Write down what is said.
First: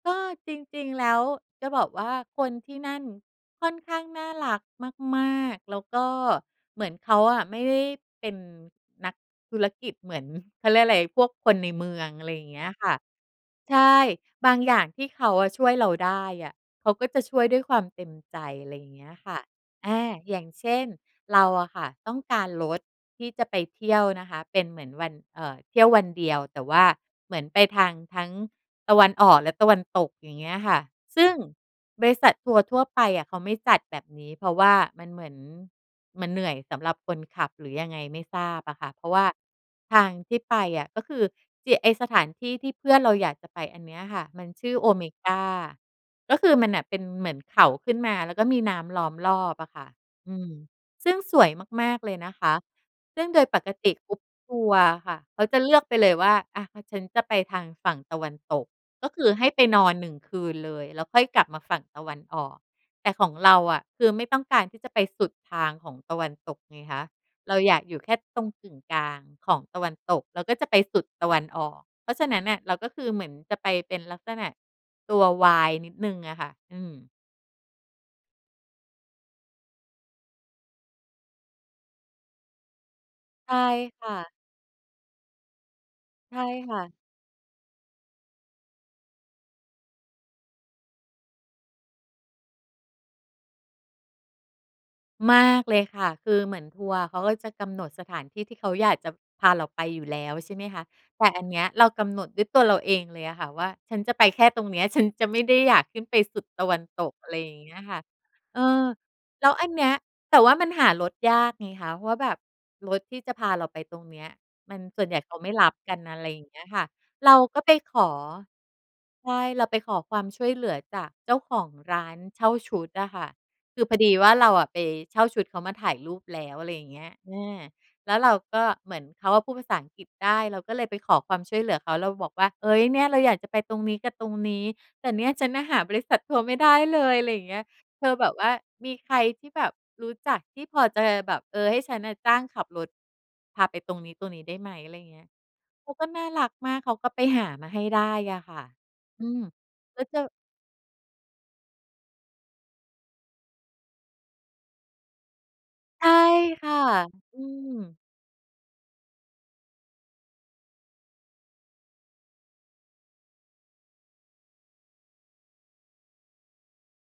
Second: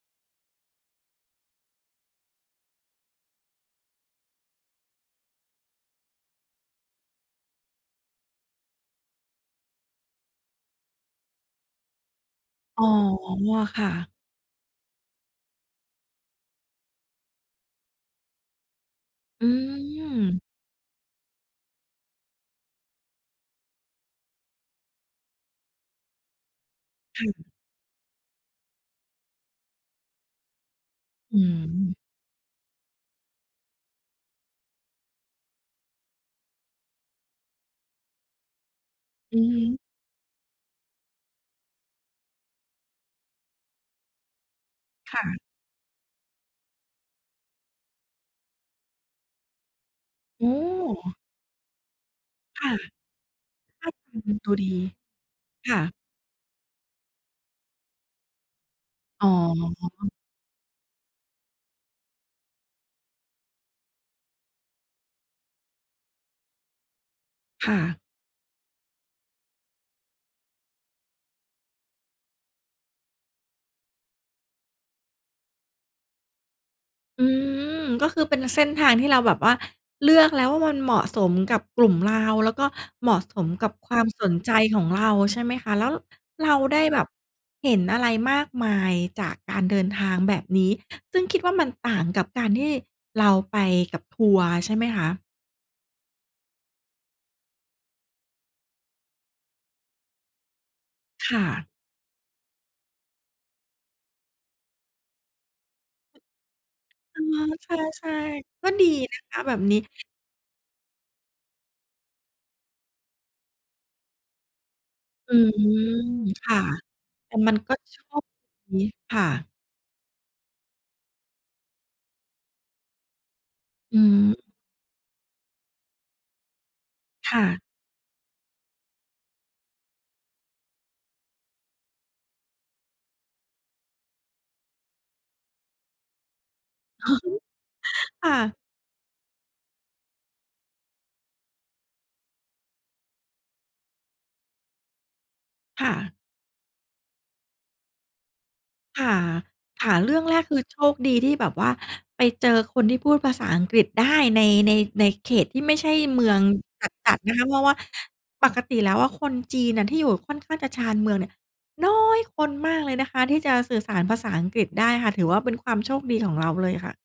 ก็จริง ๆ แล้วจะบอกว่าคนที่นั่นค่อนข้างน่ารักมาก ๆ แล้วก็เหมือนเขาอะไม่ได้เป็นนักธุรกิจเหมือน เขาเรียกอะไร พวกคนในเมือง อะไรอย่างเงี้ยอ๋คอ ่ะ ใชค่่ ะ บางอย่างที่เขาอะช่วยเราได้อะ เขาก็จะช่วยด้วยความเต็มใจ อะไรอย่างเงี้ยค่ะ อือ่า อย่ม างเช่น เราอะค่ะต้องการรถที่จะไปเที่ยวนะคะ เป็นเหมือนวัน เอ่อ เที่ยววันเดียว แต่ว่าค่เหมือะ นไปทางทั้งตะวันออกและตะวันตก อย่างเงี้ยอะค่ะ ซึ่งอื้อฮือ บริษัททัวร์ทั่วไปอะเขาไม่จัดแบบนี้ เพราะว่ามันเหมือน มันเหนื่อยสำหรับคนขับ หรือยังไงไม่ทราบอะค่ะ เพราะว่าอือฮึ ทางที่ไปอะ ก็คือ เจีย ไอ้สถานที่ที่เพื่อนเราอยากจะไปอันนี้อะค่ะ มันชื่อโอเมค่กะ า ก็คือมันน่ะเป็นเหมือนเขาขึ้นมาแล้วก็มีน้ำล้อมรอบอะค่ะ อือืม ซึม ่งสวยมาก ๆ เลยนะคะ ค่ะ ซึ่งโดยปกติ group [unintelligible] ตทัวัดวี ร์อะค่ะเขาจะเลคื่อะ กไปเลยว่า อะ ฉันจะไปทางฝั่งตะวันตก ก็คอื๋อให้ไปนอนหนึอ ่งคืนเลย แล้วค่อยกลับมาฝั่งตะวันออก แต่ของเราอะ คือไม่ต้องการที่จะไปสุดทางของตะวันตกไงคะ เราคอ่ยากอะ ยู่แค่ตรงกึ่งกลางของตะวันตก แล้วก็จะไปสุดตะวันออก เพราะฉะนั้นน่ะเราก็คือเหมือนจะไปเป็นลักษณะตัววายนิดหนึ่งอะค่ะ อืม อืม ก็คือเป็นเส้นทางที่เราแบบว่าเลือกแล้วว่า มันเหมาะสมกับกลุ่มเรา แล้วก็เหมาะสใมช่กับควาคม่สะ นใจของเรา ใช่ไหมคะ แล้ว ร ใช่เราคได่้ะ แบบเห็นอะไรมากมายจากการเดินทางแบบนี้ ซึ่งคิดว่ามันต่างกับการที่เราไปกับทัวร์ใช่ไหมคะ? มากเลยค่ะ คือเหมือนทัวร์เขาก็จะกำหนดสถานที่ที่เขาอยากจะพาเราไปอยู่แล้ว ใช่ไหมคะ แต่คอ่ันเนี้ะ ยเรากำหนดด้วยตัวเราเองเลยอะค่ะว่า ฉันจะไปแค่ตรงเนี้ย ฉันจะไม่ได้อยากขึ้นไปสุดตะวันตก อ๋อ อะไรอย่างเงี้ยค่ะ ใช่ เอๆ ก็อ ดีนะคะแล้แบวบอันนีเ้ นี้ย แต่ว่ามันหารถยากไงคะ เพราะว่าแบบ รถที่จะพาเราไปตรงเนี้ย มัน ส่วนใหญ่เอขืาไม่รม ับกัน อะไรอย่าคงเง่ะ ี้ยค่ะ แเตร่ามักน็กไป็ขโชอ ค นี้ ค่ใช่ ะ เราไปขอความช่วยเหลือจากเจ้าของร้านเช่าชุดอะค่ะ คือพออืดีว่าม เราอะไปเช่าชุดเขามาถ่ายรูปแล้ว อะไรอย่างเงี้ย เอค่อ ะ แล้วเราก็เหมือน เขาอะพูดภาษาอังกฤษได้ เราก็เลยไปขอความช่วยเหลือเขา เราบอกว่า เฮ้ย เนี่ยเราอยากจะไปตรงนี้กับตรงนี้ แต่เนี่ยฉันน่ะหาบริษัททัวร์ไม่ได้เลย อะไรอย่างเงี้ย เธอแคบ่บว่าะ มีใครที่แบบรู้จักที่พอจะแบบ เออ ให้ฉันน่ะจ้างขับรถพาไปตรงนี้ ตรงนี้ ได้ไหม? อะไรอย่างเงี้ย คเข่าก็ะ น่ารักมาก เขาก็ไปหามาให้ได้อะค่ะ ค่ะ อืม ค่ะ แล้วเรเจื่องอ แรกคือโชคดีที่แบบว่าไปเจอคนที่พูดภาษาอังกฤษได้ ใน ใน ในเขตที่ไม่ใช่ใช่เมืองค่ะ จัด ๆ นอะืคะ เพราะว่า ม ปกติแล้วอะคนจีนน่ะที่อยู่ค่อนข้างจะชานเมืองเนี่ย น้อย คนมากเลยนะคะที่จะสื่อสารภาษาอังกฤษได้ค่ะ ถือว่าเป็นความโชคดีของเราเลยค่ะ